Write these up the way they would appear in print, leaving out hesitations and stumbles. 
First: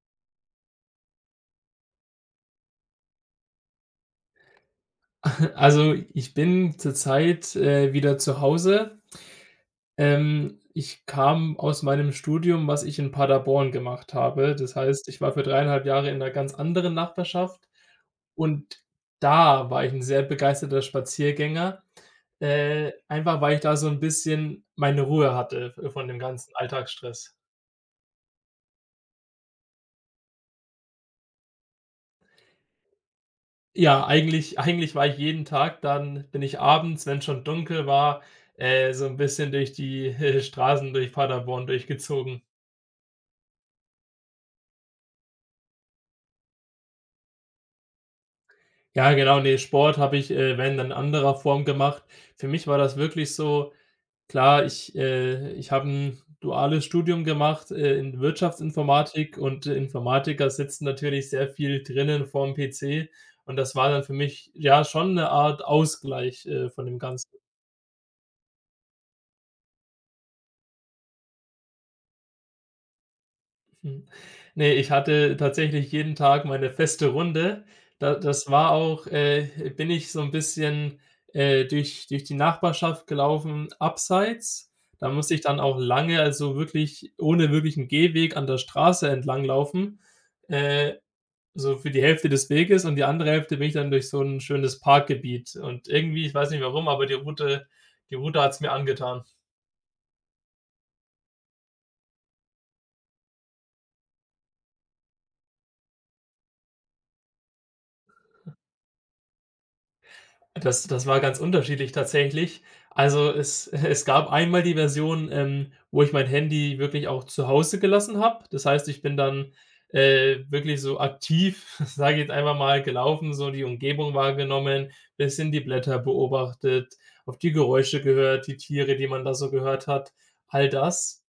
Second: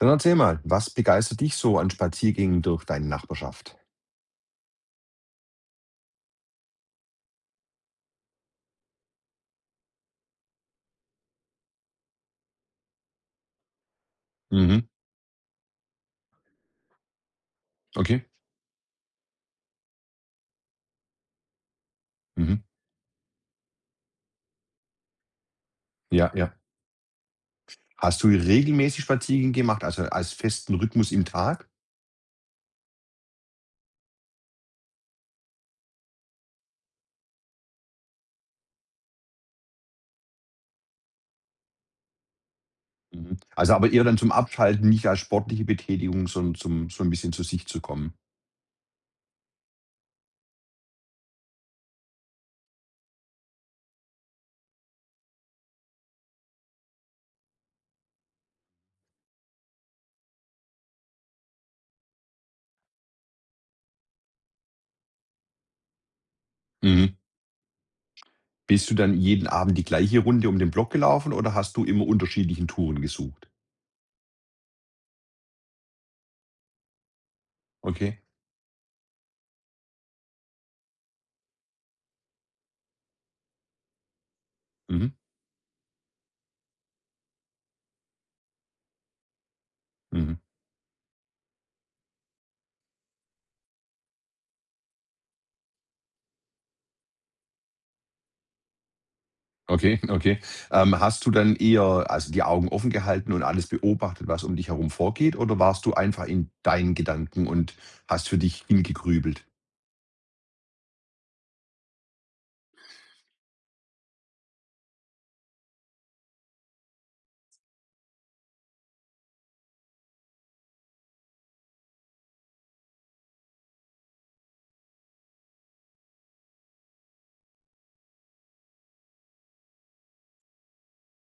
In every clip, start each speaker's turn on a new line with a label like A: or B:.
A: Dann erzähl mal, was begeistert dich so an Spaziergängen durch deine Nachbarschaft?
B: Also, ich bin zurzeit, wieder zu Hause. Ich kam aus meinem Studium, was ich in Paderborn gemacht habe. Das
A: Mhm.
B: heißt, ich war für dreieinhalb Jahre in einer ganz anderen Nachbarschaft
A: Okay.
B: und da war ich ein sehr begeisterter Spaziergänger,
A: Mhm.
B: einfach weil ich da so ein bisschen meine Ruhe hatte, von dem
A: Ja,
B: ganzen
A: ja.
B: Alltagsstress.
A: Hast du regelmäßig Spaziergänge gemacht, also als festen Rhythmus im Tag?
B: Ja, eigentlich war ich jeden Tag, dann bin ich abends, wenn schon dunkel war, so ein bisschen durch die, Straßen durch Paderborn durchgezogen.
A: Mhm. Also aber eher dann zum Abschalten, nicht als sportliche Betätigung, sondern zum so ein bisschen zu sich zu kommen.
B: Ja, genau, ne, Sport habe ich, wenn, dann in anderer Form gemacht. Für mich war das wirklich so klar, ich habe ein duales Studium gemacht, in Wirtschaftsinformatik, und Informatiker sitzen natürlich sehr viel drinnen vorm PC, und das war dann für mich, ja, schon eine Art Ausgleich, von dem
A: Mhm.
B: Ganzen.
A: Bist du dann jeden Abend die gleiche Runde um den Block gelaufen oder hast du immer unterschiedlichen Touren gesucht?
B: Hm. Ne, ich hatte tatsächlich jeden Tag meine feste Runde. Da,
A: Okay.
B: das war auch, bin ich so 'n bisschen, durch die Nachbarschaft gelaufen, abseits. Da
A: Mhm.
B: musste ich dann auch lange, also wirklich ohne wirklichen Gehweg an der Straße entlanglaufen,
A: Mhm.
B: äh, so für die Hälfte des Weges, und die andere Hälfte bin ich dann durch so 'n schönes Parkgebiet, und irgendwie, ich weiß nicht warum, aber die Route hat's mir angetan.
A: Okay, okay. Hast du dann eher, also, die Augen offen gehalten und alles beobachtet, was um dich herum vorgeht, oder warst du einfach in deinen Gedanken und hast für dich hingegrübelt?
B: Das war ganz unterschiedlich tatsächlich. Also, es es gab einmal die Version, wo ich mein Handy wirklich auch zu Hause gelassen habe. Das heißt, ich bin dann, wirklich so aktiv, sage ich jetzt einfach mal, gelaufen, so die Umgebung wahrgenommen, bisschen die Blätter beobachtet, auf die Geräusche gehört, die Tiere, die man da so gehört hat, all das.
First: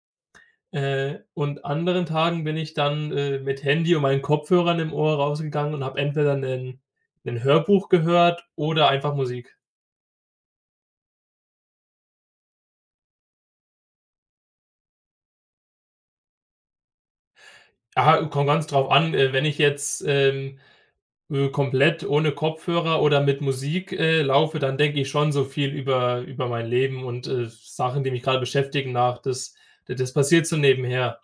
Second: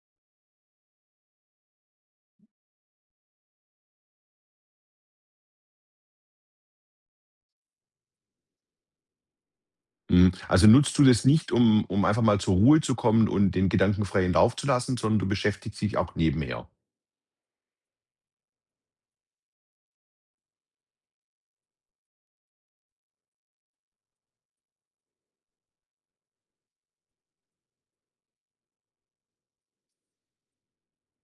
B: Und anderen Tagen bin ich dann, mit Handy und meinen Kopfhörern im Ohr rausgegangen und habe entweder 'nen Hörbuch gehört oder einfach Musik.
A: Mhm. Also, nutzt du das nicht, um einfach mal zur Ruhe zu kommen und den Gedanken freien Lauf zu lassen, sondern du beschäftigst dich auch nebenher?
B: Ja, kommt ganz drauf an, wenn ich jetzt, komplett ohne Kopfhörer oder mit Musik, laufe, dann denke ich schon so viel über mein Leben und, Sachen, die mich gerade beschäftigen, nach. Das passiert so nebenher.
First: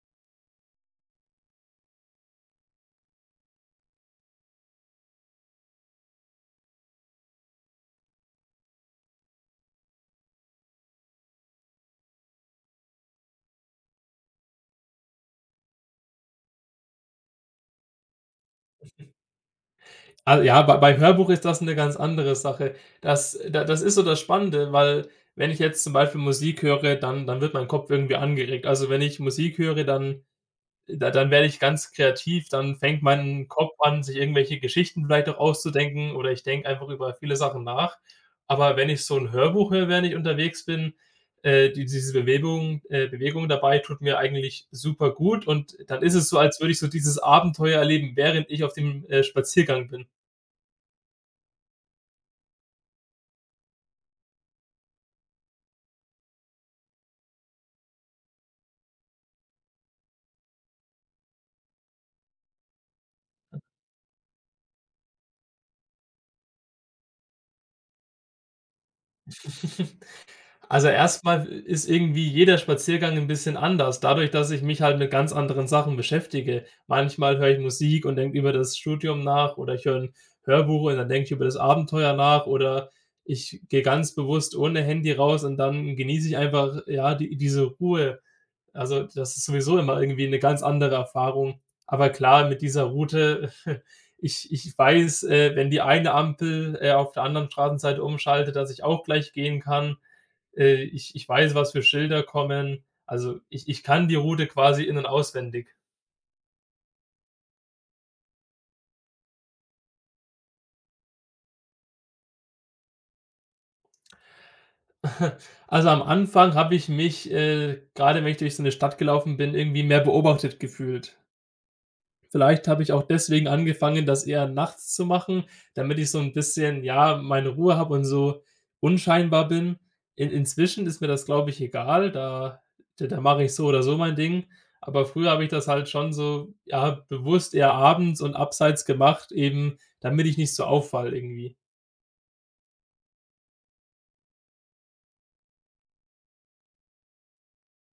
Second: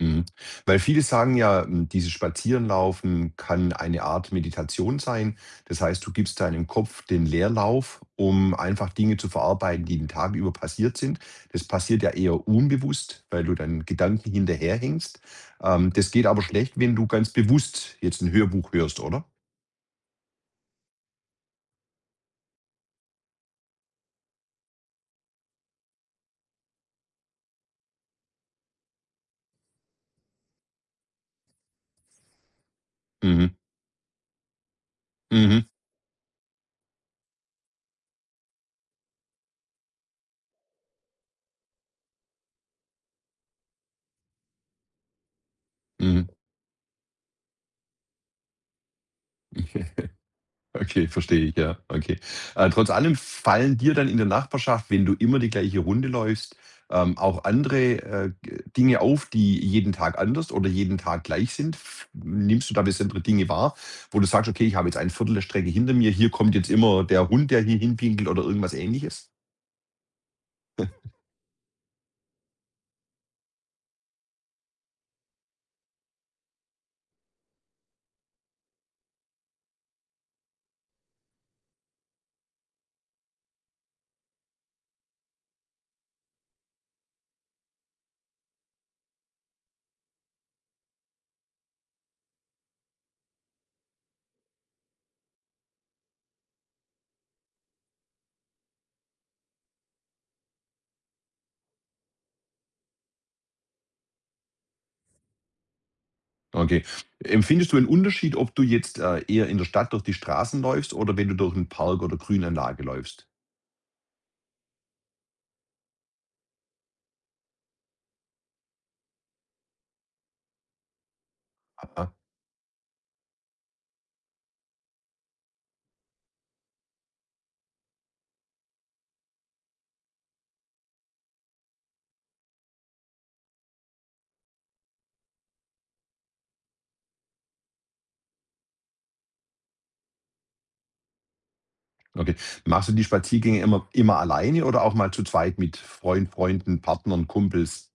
A: Mhm. Weil viele sagen ja, dieses Spazierenlaufen kann eine Art Meditation sein. Das heißt, du gibst deinem Kopf den Leerlauf, um einfach Dinge zu verarbeiten, die den Tag über passiert sind. Das passiert ja eher unbewusst, weil du deinen Gedanken hinterherhängst. Das geht aber schlecht, wenn du ganz bewusst jetzt ein Hörbuch hörst, oder?
B: Ah, ja, beim Hörbuch ist das eine ganz andere Sache. Das ist so das Spannende, weil wenn ich jetzt zum Beispiel Musik höre, dann wird mein Kopf irgendwie angeregt. Also, wenn ich Musik höre, dann werde ich ganz kreativ, dann fängt mein
A: Mhm.
B: Kopf an, sich irgendwelche Geschichten vielleicht auch
A: Mhm.
B: auszudenken, oder ich denke einfach über viele Sachen nach. Aber wenn ich so 'n Hörbuch höre, während ich unterwegs bin, die diese Bewegung dabei tut mir eigentlich super gut, und dann ist
A: Mhm.
B: es so, als würde ich so dieses Abenteuer erleben, während ich auf dem, Spaziergang bin.
A: Okay, verstehe ich, ja, okay. Trotz allem fallen dir dann in der Nachbarschaft, wenn du immer die gleiche Runde läufst, auch andere, g Dinge auf, die jeden Tag anders oder jeden Tag gleich sind? F nimmst du da besondere Dinge wahr, wo du sagst: „Okay, ich habe jetzt ein Viertel der Strecke hinter mir, hier kommt jetzt immer der Hund, der hier hinpinkelt“ oder irgendwas Ähnliches?
B: Also, erstmal ist irgendwie jeder Spaziergang ein bisschen anders, dadurch, dass ich mich halt mit ganz anderen Sachen beschäftige. Manchmal höre ich Musik und denke über das Studium nach, oder ich höre 'n Hörbuch und dann denke ich über das Abenteuer nach, oder ich gehe ganz bewusst ohne Handy raus und dann genieße ich einfach, ja, die diese Ruhe. Also, das ist sowieso immer irgendwie eine ganz andere Erfahrung. Aber klar, mit dieser Route, ich weiß, wenn die eine Ampel, auf der anderen Straßenseite umschaltet, dass ich auch gleich gehen kann. Ich weiß, was für Schilder kommen. Also, ich kann die Route quasi in- und auswendig.
A: Okay. Empfindest du einen Unterschied, ob du jetzt, eher in der Stadt durch die Straßen läufst oder wenn du durch einen Park oder Grünanlage läufst?
B: Also, am Anfang habe ich mich, grade wenn ich durch so eine Stadt gelaufen bin, irgendwie mehr beobachtet gefühlt. Vielleicht habe ich auch deswegen angefangen, das eher nachts zu machen, damit ich so 'n bisschen, ja, meine Ruhe habe und so unscheinbar bin. In inzwischen ist mir das, glaube ich, egal, da mache ich so oder so mein Ding. Aber früher habe ich das halt schon so, ja, bewusst eher abends und abseits gemacht, eben damit ich nicht so auffalle irgendwie.
A: Okay. Machst du die Spaziergänge immer alleine oder auch mal zu zweit mit Freund, Freunden, Partnern, Kumpels?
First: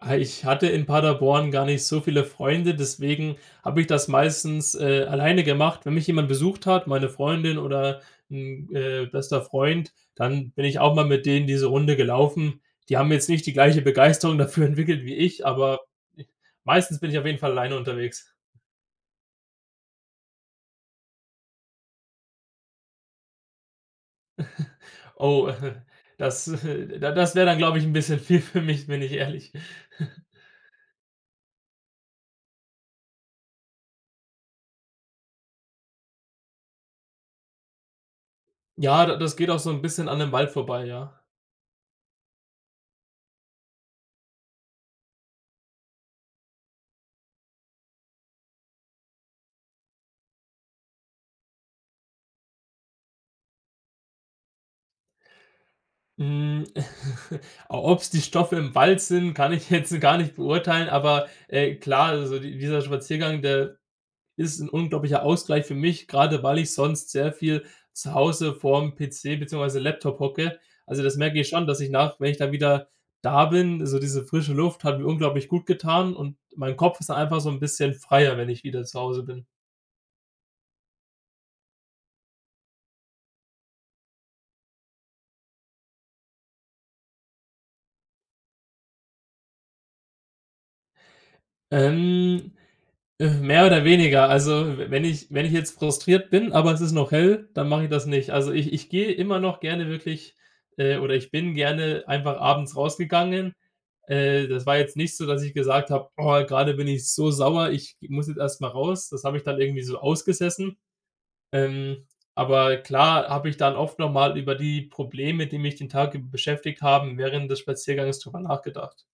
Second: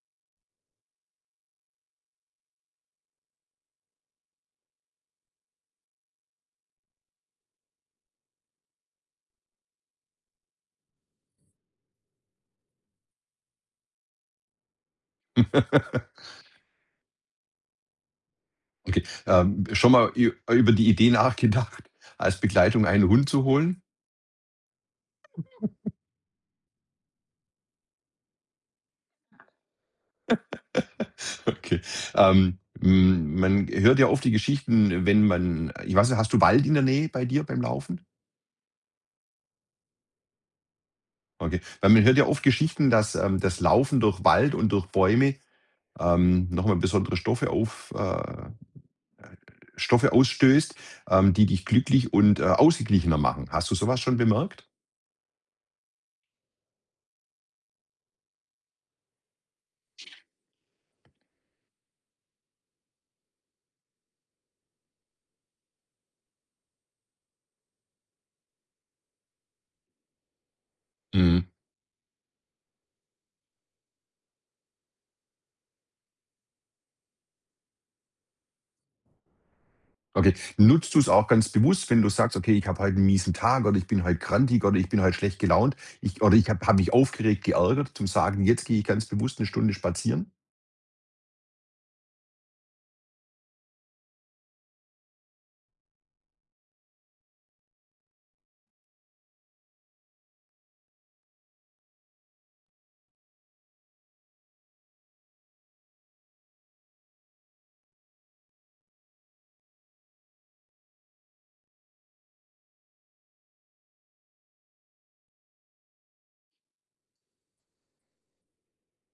B: Ah, ich hatte in Paderborn gar nicht so viele Freunde, deswegen habe ich das meistens, alleine gemacht. Wenn mich jemand besucht hat, meine Freundin oder ein, bester Freund, dann bin ich auch mal mit denen diese Runde gelaufen. Die haben jetzt nicht die gleiche Begeisterung dafür entwickelt wie ich, aber meistens bin ich auf jeden Fall alleine unterwegs.
A: Okay, schon mal ü über die Idee nachgedacht, als Begleitung einen Hund zu holen?
B: Oh, das wäre dann, glaube ich, ein bisschen viel für mich, bin ich ehrlich.
A: Okay. Man hört ja oft die Geschichten, wenn man ich weiß nicht, hast du Wald in der Nähe bei dir beim Laufen?
B: Ja, da das geht auch so ein bisschen an dem Wald vorbei, ja.
A: Okay. Weil man hört ja oft Geschichten, dass, das Laufen durch Wald und durch Bäume, noch besondere Stoffe auf Stoffe ausstößt, die dich glücklich und, ausgeglichener machen. Hast du sowas schon bemerkt?
B: Mm, ob es die Stoffe im Wald sind, kann ich jetzt gar nicht beurteilen, aber, klar, also di dieser Spaziergang, der ist ein unglaublicher Ausgleich für mich, gerade weil ich sonst sehr viel zu Hause vorm PC beziehungsweise Laptop hocke. Also, das merke
A: Mhm.
B: ich schon, dass ich nach, wenn ich dann wieder da bin, so diese frische Luft hat mir unglaublich gut getan und mein Kopf ist dann einfach so ein bisschen freier, wenn ich wieder zu Hause bin.
A: Okay. Nutzt du es auch ganz bewusst, wenn du sagst: „Okay, ich habe heute einen miesen Tag oder ich bin heute grantig oder ich bin heute schlecht gelaunt. Ich oder ich habe mich aufgeregt, geärgert“, zum Sagen: „Jetzt gehe ich ganz bewusst eine Stunde spazieren?“
B: Ähm, mehr oder weniger. Also, w wenn ich wenn ich jetzt frustriert bin, aber es ist noch hell, dann mache ich das nicht. Also, ich gehe immer noch gerne wirklich, oder ich bin gerne einfach abends rausgegangen. Das war jetzt nicht so, dass ich gesagt habe: „Oh, grade bin ich so sauer, ich muss jetzt erst mal raus.“ Das habe ich dann irgendwie so ausgesessen. Ähm, aber klar habe ich dann oft noch mal über die Probleme, die mich den Tag über beschäftigt haben, während des Spaziergangs drüber nachgedacht.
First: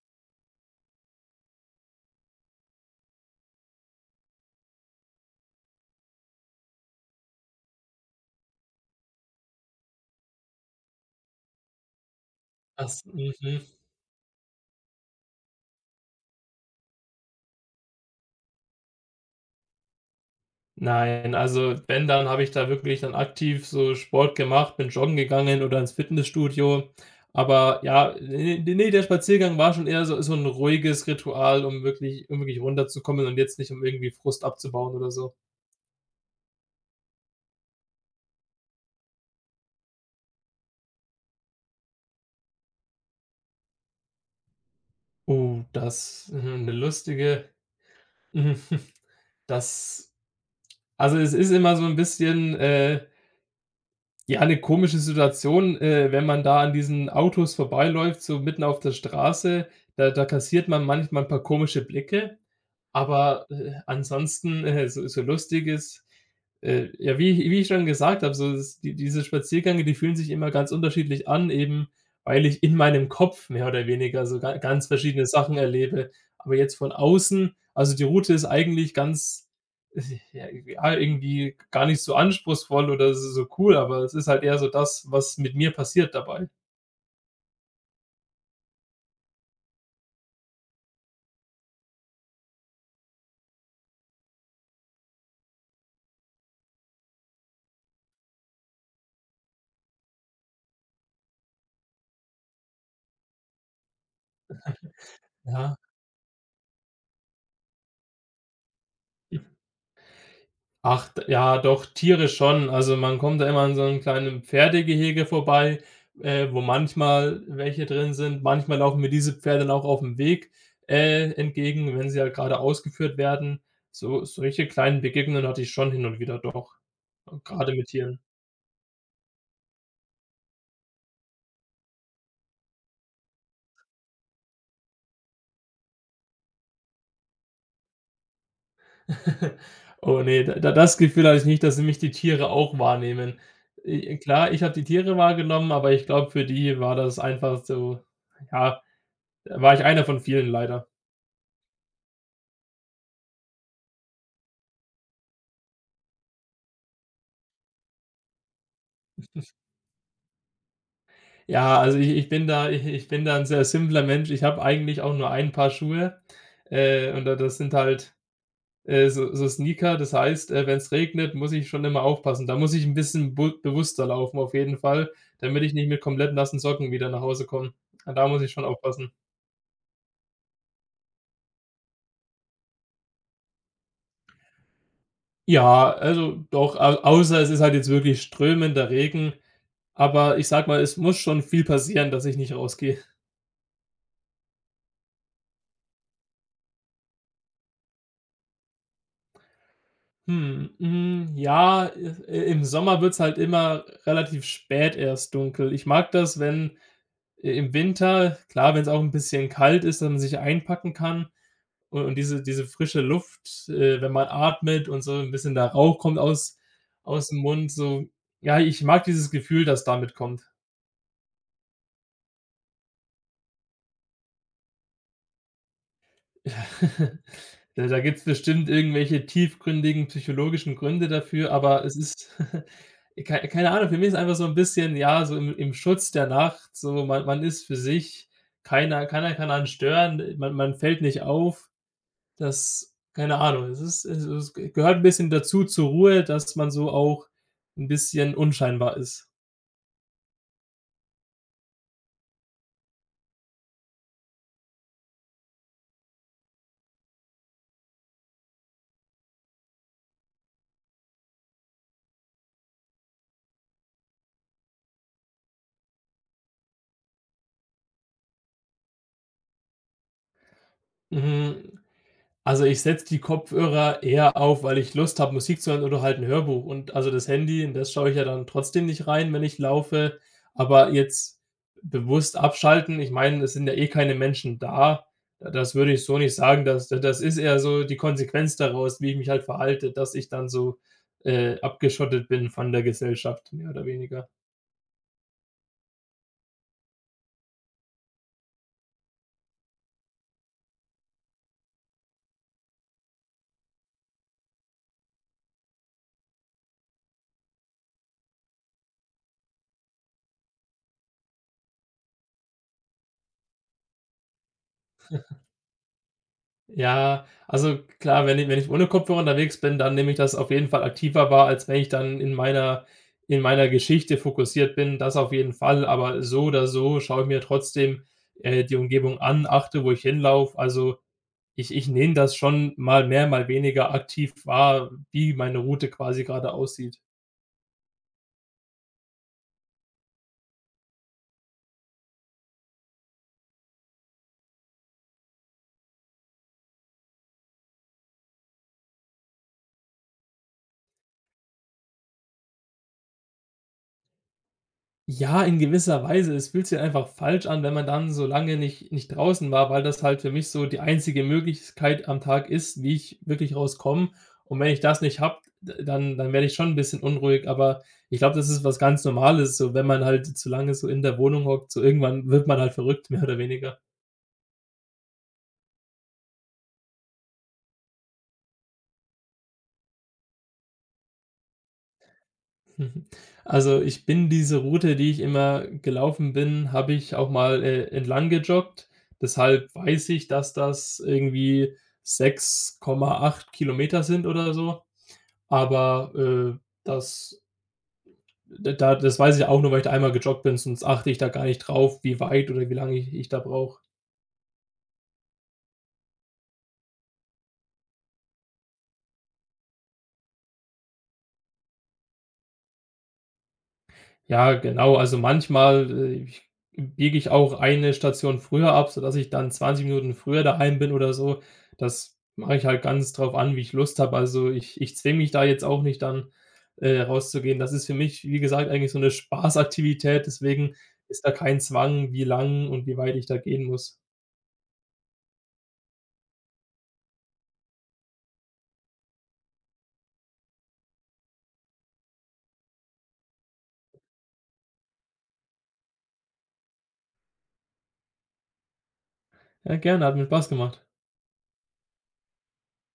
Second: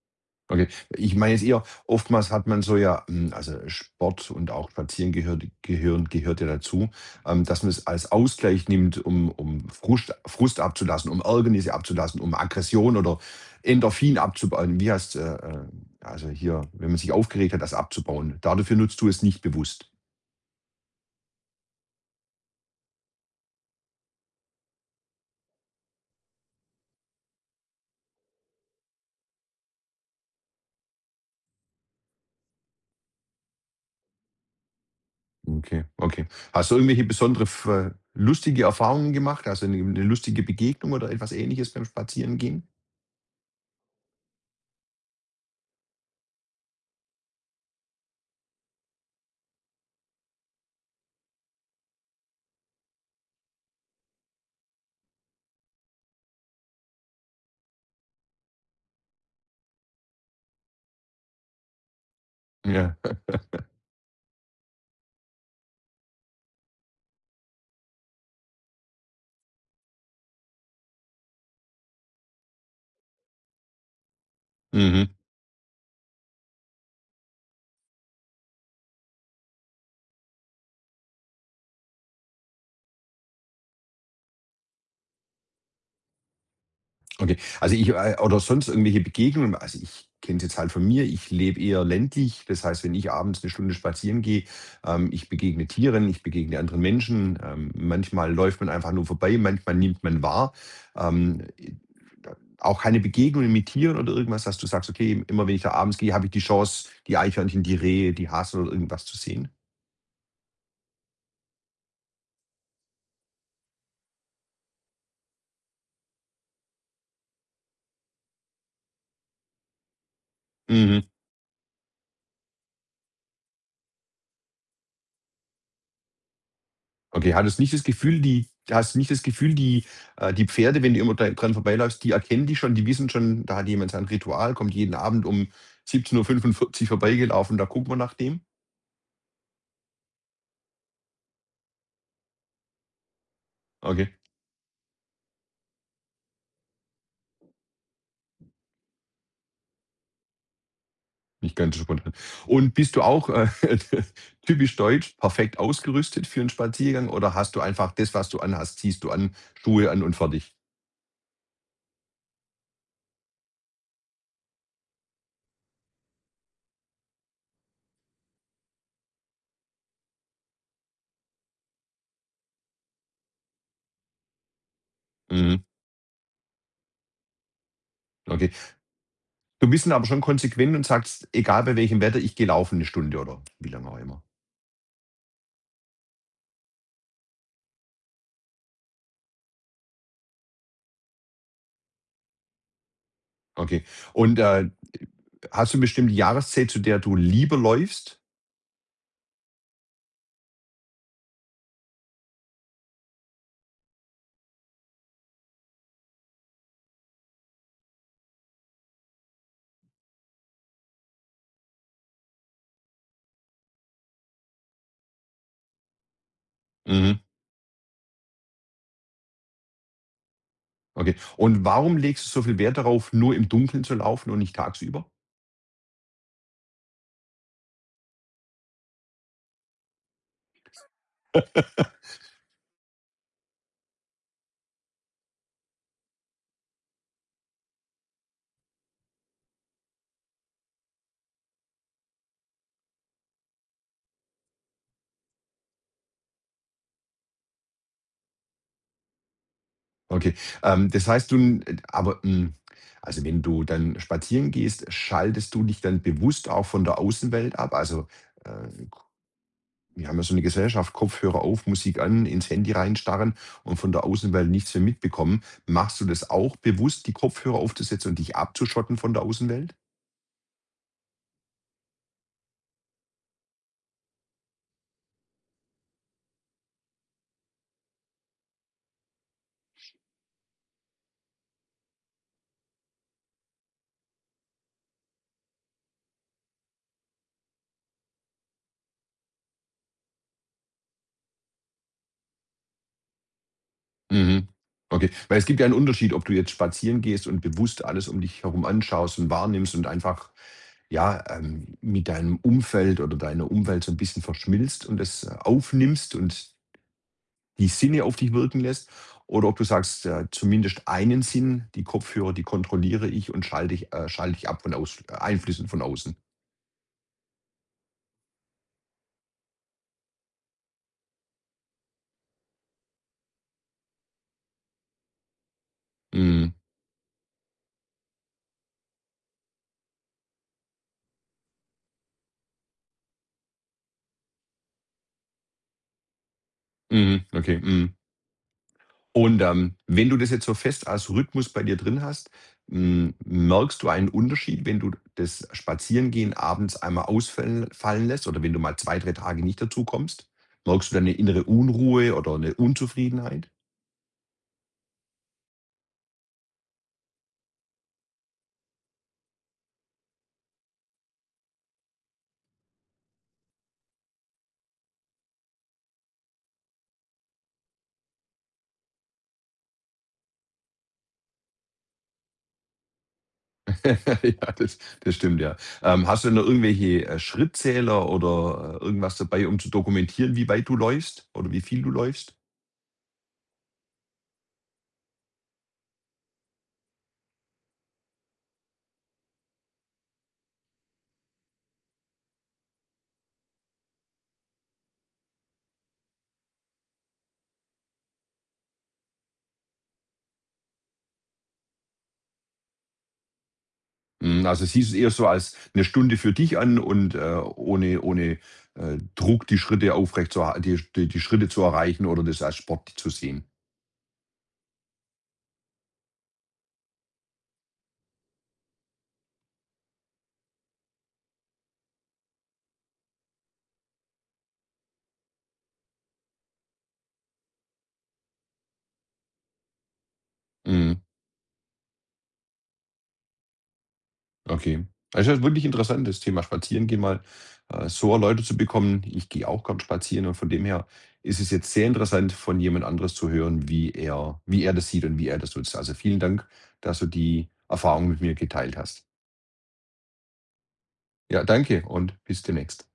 A: Okay. Ich meine jetzt eher, oftmals hat man so ja, also Sport und auch Spazieren gehört ja dazu, dass man es als Ausgleich nimmt, um Frust abzulassen, um Ärgernisse abzulassen, um Aggression
B: Das,
A: oder
B: mhm.
A: Endorphin abzubauen. Wie heißt also hier, wenn man sich aufgeregt hat, das abzubauen. Dafür nutzt du es nicht bewusst.
B: Nein, also wenn, dann habe ich da wirklich dann aktiv so Sport gemacht, bin joggen gegangen oder ins Fitnessstudio. Aber ja, ne, der Spaziergang war schon eher so so ein ruhiges Ritual, um wirklich, runterzukommen und jetzt nicht, um irgendwie Frust abzubauen oder so.
A: Okay, okay. Hast du irgendwelche besondere f lustige Erfahrungen gemacht? Also eine lustige Begegnung oder etwas Ähnliches beim Spazierengehen?
B: Oh, das mhm, 'ne lustige, mhm, das, also es ist immer so ein bisschen, ja, eine komische Situation, wenn man da an diesen Autos vorbeiläuft, so mitten auf der Straße, da kassiert man manchmal ein paar komische Blicke.
A: Ja.
B: Aber, ansonsten, so so lustig ist, ja, wie ich schon gesagt habe, so das die diese Spaziergänge, die fühlen sich immer ganz unterschiedlich an, eben weil ich in meinem Kopf mehr oder weniger so ga ganz
A: Mhm.
B: verschiedene Sachen erlebe. Aber jetzt von außen, also die Route ist eigentlich ganz, ja, ja, irgendwie gar nicht so anspruchsvoll oder so so cool, aber es ist halt eher so das, was mit mir passiert dabei,
A: Okay. Also, ich oder sonst irgendwelche Begegnungen also, ich kenne es jetzt halt von mir, ich lebe eher ländlich. Das heißt, wenn ich abends eine Stunde spazieren gehe, ich begegne Tieren, ich begegne anderen Menschen. Manchmal läuft man einfach nur vorbei, manchmal nimmt man wahr. Ähm, äh, auch keine Begegnungen mit Tieren oder irgendwas, dass du sagst: „Okay, immer wenn ich da
B: ja.
A: abends gehe, habe ich die Chance, die Eichhörnchen, die Rehe, die Hasen oder irgendwas zu sehen?“
B: Ach, doch, Tiere schon. Also, man kommt da immer an so einem kleinen Pferdegehege vorbei, wo manchmal welche drin sind. Manchmal laufen mir diese Pferde dann auch auf dem Weg,
A: Mhm.
B: entgegen, wenn sie halt grade ausgeführt werden. So solche kleinen Begegnungen hatte ich schon hin und wieder doch,
A: Okay, hattest
B: gerade
A: nicht das
B: mit Tieren.
A: Gefühl, die hast du nicht das Gefühl, die Pferde, wenn du immer da dran vorbeiläufst, die erkennen die schon, die wissen schon, da hat jemand sein Ritual, kommt jeden Abend um 17:45 vorbeigelaufen, da gucken wir nach dem?
B: Oh nee, da das Gefühl hatte ich nicht, dass mich die Tiere auch wahrnehmen.
A: Okay,
B: Klar, ich habe die Tiere wahrgenommen, aber ich glaube, für die war das einfach so, ja, da war ich einer von vielen leider.
A: nicht ganz so spontan. Und bist du auch, typisch deutsch, perfekt ausgerüstet für einen Spaziergang oder hast du einfach das, was du anhast, ziehst du an, Schuhe an und fertig?
B: Ja, also ich bin da ein sehr simpler Mensch. Ich habe eigentlich auch nur ein Paar Schuhe, und da das sind halt, so so Sneaker. Das heißt, wenn es regnet, muss ich schon immer aufpassen. Da muss ich ein bisschen bu bewusster laufen auf jeden Fall, damit
A: Mhm,
B: ich nicht mit komplett nassen Socken wieder nach Hause komme. Da muss
A: okay.
B: ich schon aufpassen.
A: Du bist dann aber schon konsequent und sagst: „Egal bei welchem Wetter, ich gehe laufen eine Stunde“ oder wie lange auch immer.
B: Ja, also doch, au außer es ist halt jetzt wirklich strömender Regen, aber ich sag mal, es muss schon viel passieren, dass ich nicht rausgehe.
A: Okay. Und, hast du bestimmte Jahreszeit, zu der du lieber läufst?
B: Hm, hm, ja, i im Sommer wird's halt immer relativ spät erst dunkel. Ich mag das, wenn, i im Winter klar, wenn es auch ein bisschen kalt ist, dass man sich einpacken kann, u und diese diese frische Luft, wenn man atmet und so ein bisschen der Rauch kommt aus,
A: Mhm.
B: aus dem Mund, so. Ja, ich mag dieses Gefühl, das damit kommt.
A: Okay. Und warum legst du so viel Wert darauf, nur im Dunkeln zu laufen und nicht tagsüber?
B: Da gibt's bestimmt irgendwelche tiefgründigen psychologischen Gründe dafür, aber es ist, keine Ahnung, für mich ist einfach so ein bisschen, ja, so im, im Schutz der Nacht, so man ist für sich, keiner kann einen stören, man fällt nicht auf. Das, keine Ahnung, es ist es es gehört ein bisschen dazu zur Ruhe, dass man so auch ein bisschen unscheinbar ist.
A: Okay. Das heißt, du n aber, also, wenn du dann spazieren gehst, schaltest du dich dann bewusst auch von der Außenwelt ab? Also, äh, wir haben ja so eine Gesellschaft, Kopfhörer auf, Musik an, ins Handy reinstarren und von der Außenwelt nichts mehr mitbekommen. Machst du das auch bewusst, die Kopfhörer aufzusetzen und dich abzuschotten von der Außenwelt?
B: Mhm. Also, ich setze die Kopfhörer eher auf, weil ich Lust habe, Musik zu hören oder halt 'n Hörbuch, und also, das Handy, in das schaue ich ja dann trotzdem nicht rein, wenn ich laufe, aber jetzt bewusst abschalten, ich meine, es sind ja eh keine Menschen da. Das würde ich so nicht sagen, das ist eher so die Konsequenz daraus, wie ich mich halt verhalte, dass ich dann so, abgeschottet bin von der Gesellschaft, mehr oder weniger.
A: Mhm. Okay, weil es gibt ja einen Unterschied, ob du jetzt spazieren gehst und bewusst alles um dich herum anschaust und wahrnimmst und einfach, ja, mit deinem Umfeld oder deiner Umwelt so ein bisschen verschmilzt und es aufnimmst und die Sinne auf dich wirken lässt oder ob du sagst, zumindest einen Sinn, die Kopfhörer, die kontrolliere ich und schalte ich ab von aus Einflüssen von außen.
B: Ja, also klar, wenn ich ohne Kopfhörer unterwegs bin, dann nehme ich das auf jeden Fall aktiver wahr, als wenn ich dann in meiner, Geschichte fokussiert bin, das auf jeden Fall. Aber so
A: Mhm.
B: oder so schaue ich mir trotzdem, die Umgebung an, achte, wo ich hinlaufe. Also, ich nehme das schon mal mehr, mal weniger aktiv wahr, wie meine Route quasi gerade aussieht.
A: Mhm. Okay. Mhm. Und, wenn du das jetzt so fest als Rhythmus bei dir drin hast, merkst du einen Unterschied, wenn du das Spazierengehen abends einmal ausfallen fallen lässt oder wenn du mal 2 3 Tage nicht dazu kommst? Merkst du da 'ne innere Unruhe oder eine Unzufriedenheit?
B: Ja, in gewisser Weise. Es fühlt sich einfach falsch an, wenn man dann so lange nicht draußen war, weil das halt für mich so die einzige Möglichkeit am Tag ist, wie ich wirklich rauskomme. Und wenn ich das nicht habe, dann werde ich schon ein bisschen unruhig, aber ich glaube, das ist was ganz Normales, so wenn man halt zu lange so in der Wohnung hockt, so irgendwann wird man halt verrückt, mehr oder weniger.
A: Ja, das stimmt, ja. Hast du denn da irgendwelche, Schrittzähler oder, irgendwas dabei, um zu dokumentieren, wie weit du läufst oder wie viel du läufst?
B: Mhm. Also, ich bin diese Route, die ich immer gelaufen bin, habe ich auch mal, entlang gejoggt. Deshalb weiß ich, dass das irgendwie 6,8 Kilometer sind oder so. Aber, das, da das weiß ich auch nur, weil ich da einmal gejoggt bin, sonst achte ich da gar nicht drauf, wie weit oder wie lange ich da brauche.
A: Mhm, also siehst du es eher so als eine Stunde für dich an und, ohne Druck die Schritte aufrecht zu erha die die die Schritte zu erreichen oder das als Sport zu sehen.
B: Ja, genau. Also manchmal, ich biege ich auch eine Station früher ab, sodass ich dann 20 Minuten früher daheim bin oder so. Das mache ich halt ganz drauf an, wie ich Lust habe. Also ich zwinge mich da jetzt auch nicht dann, rauszugehen. Das ist für mich, wie gesagt, eigentlich so eine Spaßaktivität, deswegen
A: Mhm,
B: ist da kein Zwang, wie lang und wie weit ich da gehen muss.
A: okay. Das ist ja wirklich interessant, das Thema Spazierengehen mal, so erläutert zu bekommen. Ich gehe auch gern spazieren und von dem her ist es jetzt sehr interessant, von jemand anderes zu hören, wie er das sieht und wie er das nutzt. Also, vielen Dank, dass du die Erfahrung mit mir geteilt hast.
B: Ja, gerne, hat mir Spaß gemacht.
A: Ja, danke und bis demnächst.